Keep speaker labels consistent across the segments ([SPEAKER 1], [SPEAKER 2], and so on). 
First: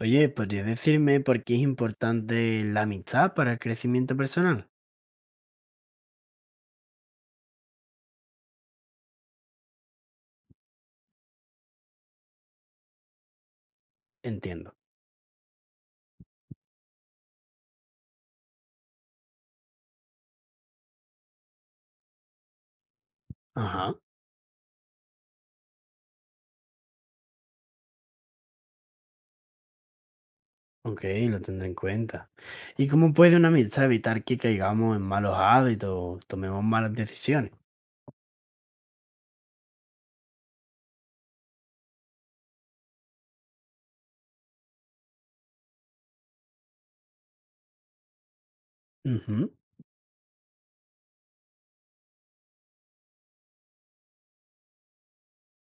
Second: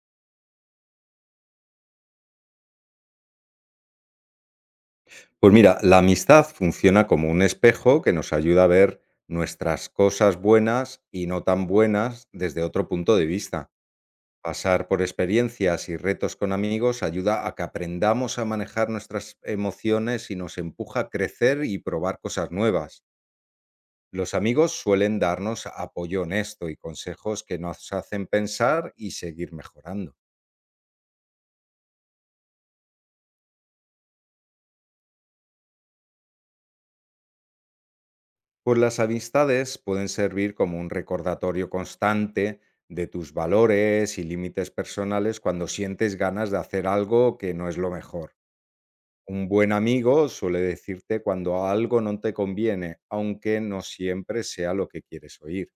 [SPEAKER 1] Oye, ¿podrías decirme por qué es importante la amistad para el crecimiento personal?
[SPEAKER 2] Pues mira, la amistad funciona como un espejo que nos ayuda a ver nuestras cosas buenas y no tan buenas desde otro punto de vista.
[SPEAKER 1] Entiendo.
[SPEAKER 2] Pasar por experiencias y retos con amigos ayuda a que aprendamos a manejar nuestras emociones y nos empuja a crecer y probar cosas nuevas.
[SPEAKER 1] Ajá,
[SPEAKER 2] Los amigos suelen darnos apoyo honesto y consejos que nos hacen pensar y seguir mejorando.
[SPEAKER 1] ok, lo tendré en cuenta. ¿Y cómo puede una amistad evitar que caigamos en malos hábitos o tomemos malas decisiones?
[SPEAKER 2] Pues las amistades pueden servir como un recordatorio constante de tus valores y límites personales cuando sientes ganas de hacer algo que no es lo mejor. Un
[SPEAKER 1] Ujú,
[SPEAKER 2] buen amigo suele decirte cuando algo no te conviene, aunque no siempre sea lo que quieres oír.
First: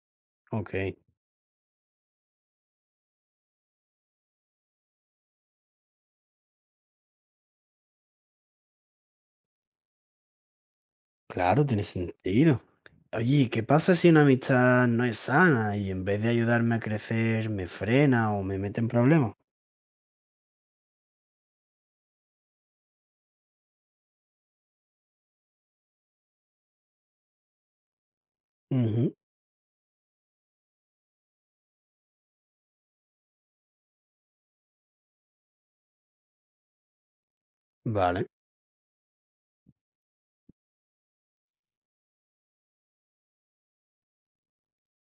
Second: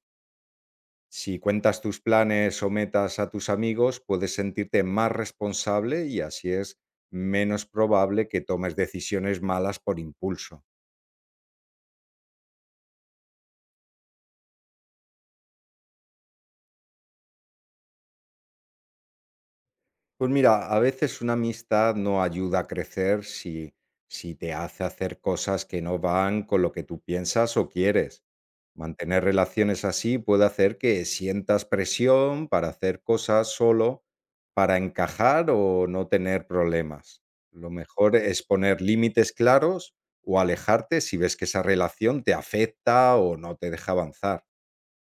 [SPEAKER 1] ok,
[SPEAKER 2] Si cuentas tus planes o metas a tus amigos, puedes sentirte más responsable y así es menos probable que tomes decisiones malas por impulso.
[SPEAKER 1] claro, tiene sentido. Oye, ¿qué pasa si una amistad no es sana y en vez de ayudarme a crecer me frena o me mete en problemas?
[SPEAKER 2] Pues mira, a veces una amistad no ayuda a crecer si te hace hacer cosas que no van con lo que tú piensas o quieres.
[SPEAKER 1] Ujú,
[SPEAKER 2] Mantener relaciones así puede hacer que sientas presión para hacer cosas solo para encajar o no tener problemas. Lo mejor
[SPEAKER 1] vale.
[SPEAKER 2] es poner límites claros o alejarte si ves que esa relación te afecta o no te deja avanzar.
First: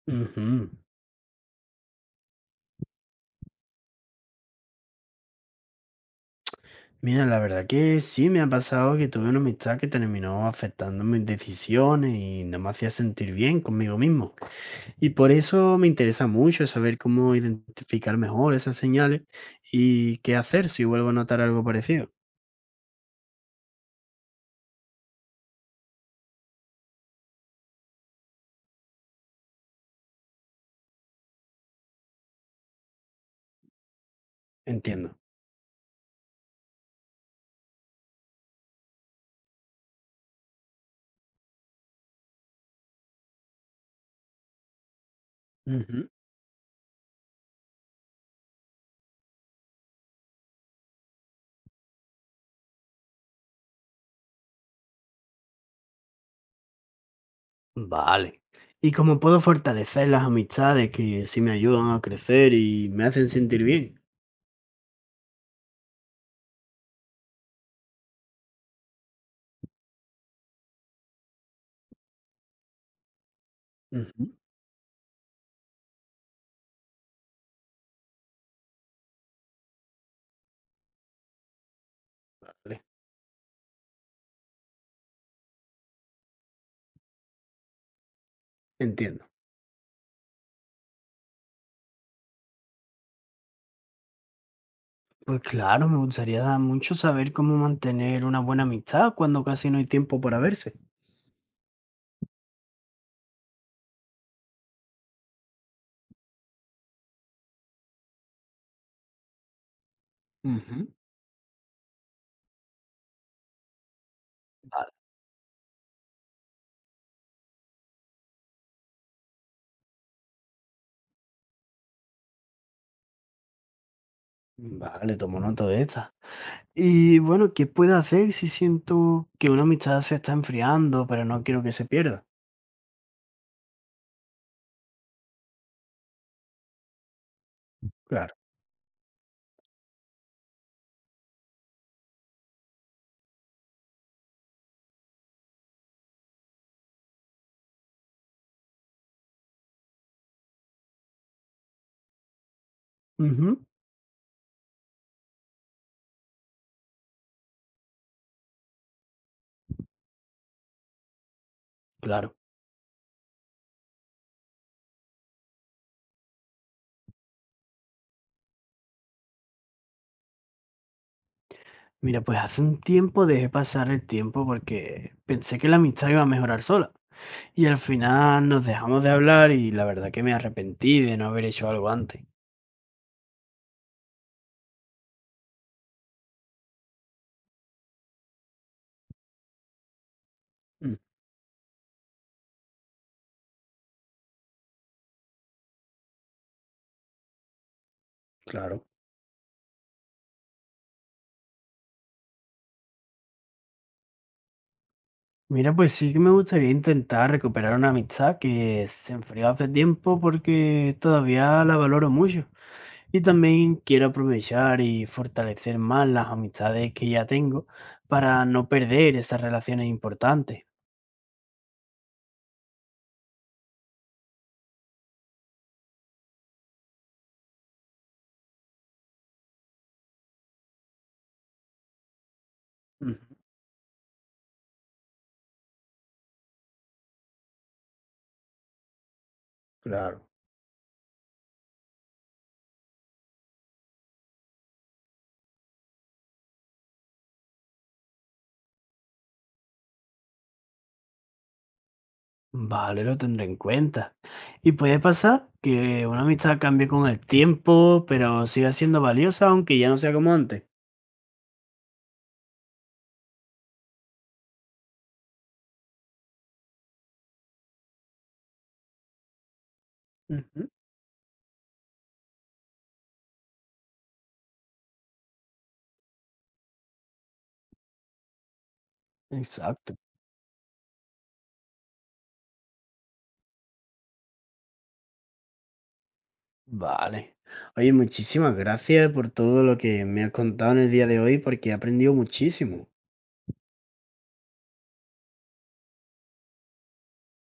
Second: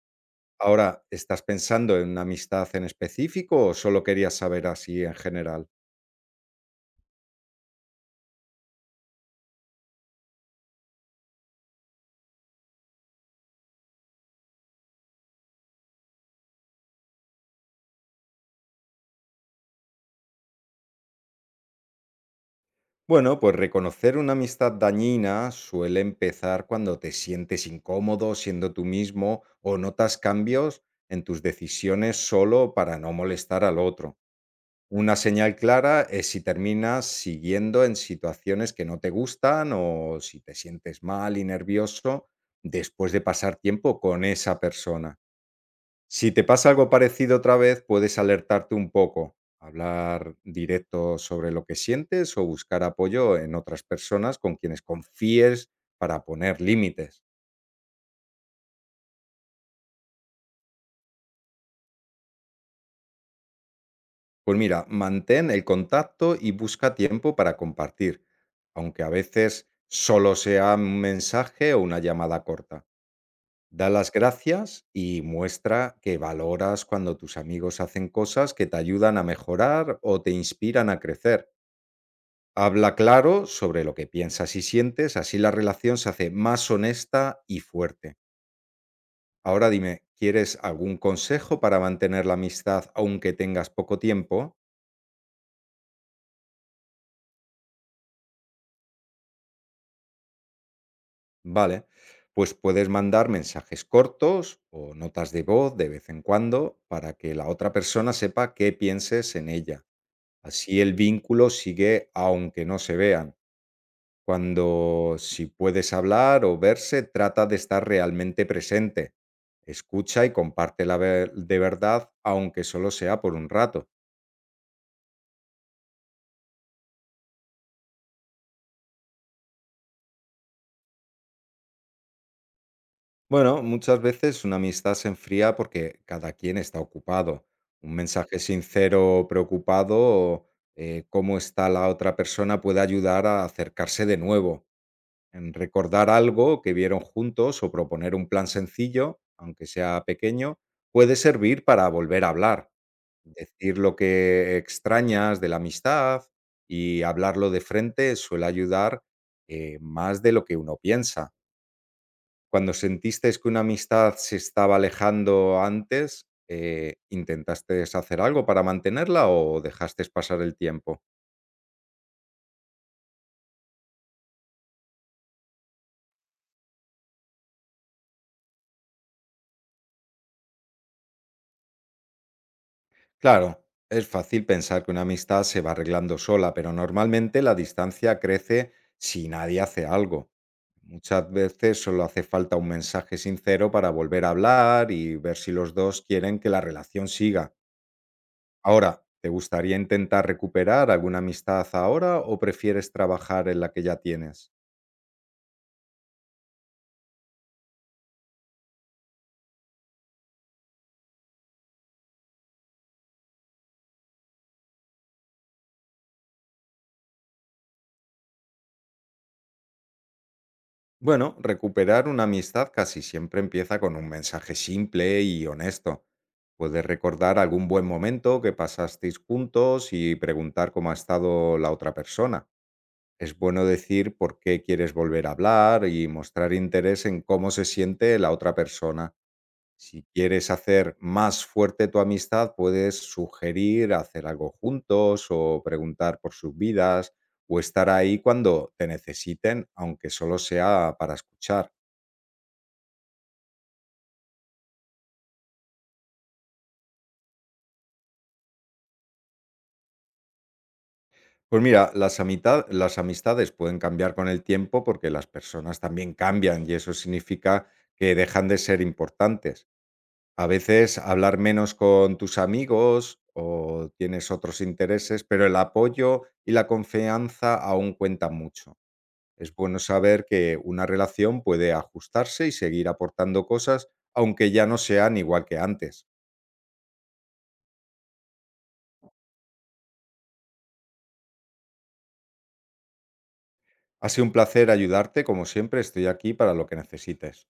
[SPEAKER 1] Ujú.
[SPEAKER 2] Ahora, ¿estás pensando en una amistad en específico o solo querías saber así en general?
[SPEAKER 1] Mira, la verdad que sí me ha pasado que tuve una amistad que terminó afectando mis decisiones y no me hacía sentir bien conmigo mismo. Y por eso me interesa mucho saber cómo identificar mejor esas señales y qué hacer si vuelvo a notar algo parecido.
[SPEAKER 2] Bueno, pues reconocer una amistad dañina suele empezar cuando te sientes incómodo siendo tú mismo o notas cambios en tus decisiones solo para no molestar al otro. Una
[SPEAKER 1] Entiendo.
[SPEAKER 2] señal clara es si terminas siguiendo en situaciones que no te gustan o si te sientes mal y nervioso después de pasar tiempo con esa persona.
[SPEAKER 1] Ujú,
[SPEAKER 2] Si te pasa algo parecido otra vez, puedes alertarte un poco, hablar directo sobre lo que sientes o buscar apoyo en otras personas con quienes confíes para poner límites.
[SPEAKER 1] vale. ¿Y cómo puedo fortalecer las amistades que sí me ayudan a crecer y me hacen sentir bien?
[SPEAKER 2] Pues mira, mantén el contacto y busca tiempo para compartir, aunque a veces solo sea un mensaje o una llamada corta. Da las
[SPEAKER 1] Ujú,
[SPEAKER 2] gracias y muestra que valoras cuando tus amigos hacen cosas que te ayudan a mejorar o te inspiran a crecer.
[SPEAKER 1] vale,
[SPEAKER 2] Habla claro sobre lo que piensas y sientes, así la relación se hace más honesta y fuerte.
[SPEAKER 1] entiendo.
[SPEAKER 2] Ahora dime, ¿quieres algún consejo para mantener la amistad aunque tengas poco tiempo?
[SPEAKER 1] Pues claro, me gustaría mucho saber cómo mantener una buena amistad cuando casi no hay tiempo para verse.
[SPEAKER 2] Vale, pues puedes mandar mensajes cortos o notas de voz de vez en cuando para que la otra persona sepa qué pienses en ella. Así
[SPEAKER 1] Ujú.
[SPEAKER 2] el vínculo sigue aunque no se vean.
[SPEAKER 1] Vale,
[SPEAKER 2] Cuando, si puedes hablar o verse, trata de estar realmente presente. Escucha y comparte de verdad, aunque solo sea por un rato.
[SPEAKER 1] vale, tomo nota de esta. Y bueno, ¿qué puedo hacer si siento que una amistad se está enfriando, pero no quiero que se pierda?
[SPEAKER 2] Bueno, muchas veces una amistad se enfría porque cada quien está ocupado. Un
[SPEAKER 1] Claro.
[SPEAKER 2] mensaje sincero, preocupado, o, cómo está la otra persona puede ayudar a acercarse de nuevo, en recordar algo que vieron juntos o proponer un plan sencillo, aunque sea pequeño, puede servir para volver a hablar.
[SPEAKER 1] Ujú,
[SPEAKER 2] Decir lo que extrañas de la amistad y hablarlo de frente suele ayudar, más de lo que uno piensa.
[SPEAKER 1] claro.
[SPEAKER 2] Cuando sentisteis que una amistad se estaba alejando antes, ¿intentasteis hacer algo para mantenerla o dejasteis pasar el tiempo?
[SPEAKER 1] Mira, pues hace un tiempo dejé pasar el tiempo porque pensé que la amistad iba a mejorar sola. Y al final nos dejamos de hablar y la verdad que me arrepentí de no haber hecho algo antes.
[SPEAKER 2] Claro, es fácil pensar que una amistad se va arreglando sola, pero normalmente la distancia crece si nadie hace algo.
[SPEAKER 1] Mm,
[SPEAKER 2] Muchas veces solo hace falta un mensaje sincero para volver a hablar y ver si los dos quieren que la relación siga.
[SPEAKER 1] claro.
[SPEAKER 2] Ahora, ¿te gustaría intentar recuperar alguna amistad ahora o prefieres trabajar en la que ya tienes?
[SPEAKER 1] Mira, pues sí que me gustaría intentar recuperar una amistad que se enfrió hace tiempo porque todavía la valoro mucho. Y también quiero aprovechar y fortalecer más las amistades que ya tengo para no perder esas relaciones importantes.
[SPEAKER 2] Bueno, recuperar una amistad casi siempre empieza con un mensaje simple y honesto. Puedes recordar algún buen momento que pasasteis juntos y preguntar cómo ha estado la otra persona.
[SPEAKER 1] Ujú.
[SPEAKER 2] Es bueno decir por qué quieres volver a hablar y mostrar interés en cómo se siente la otra persona. Si
[SPEAKER 1] Claro.
[SPEAKER 2] quieres hacer más fuerte tu amistad, puedes sugerir hacer algo juntos o preguntar por sus vidas o estar ahí cuando te necesiten, aunque solo sea para escuchar.
[SPEAKER 1] Vale, lo tendré en cuenta. Y puede pasar que una amistad cambie con el tiempo, pero siga siendo valiosa aunque ya no sea como antes.
[SPEAKER 2] Pues mira, las amistades pueden cambiar con el tiempo porque las personas también cambian y eso significa que dejan de ser importantes. A
[SPEAKER 1] Ujú.
[SPEAKER 2] veces hablar menos con tus amigos o tienes otros intereses, pero el apoyo y la confianza aún cuentan mucho. Es bueno
[SPEAKER 1] Exacto.
[SPEAKER 2] saber que una relación puede ajustarse y seguir aportando cosas, aunque ya no sean igual que antes.
[SPEAKER 1] Vale. Oye, muchísimas gracias por todo lo que me has contado en el día de hoy porque he aprendido muchísimo.
[SPEAKER 2] Ha sido un placer ayudarte, como siempre, estoy aquí para lo que necesites.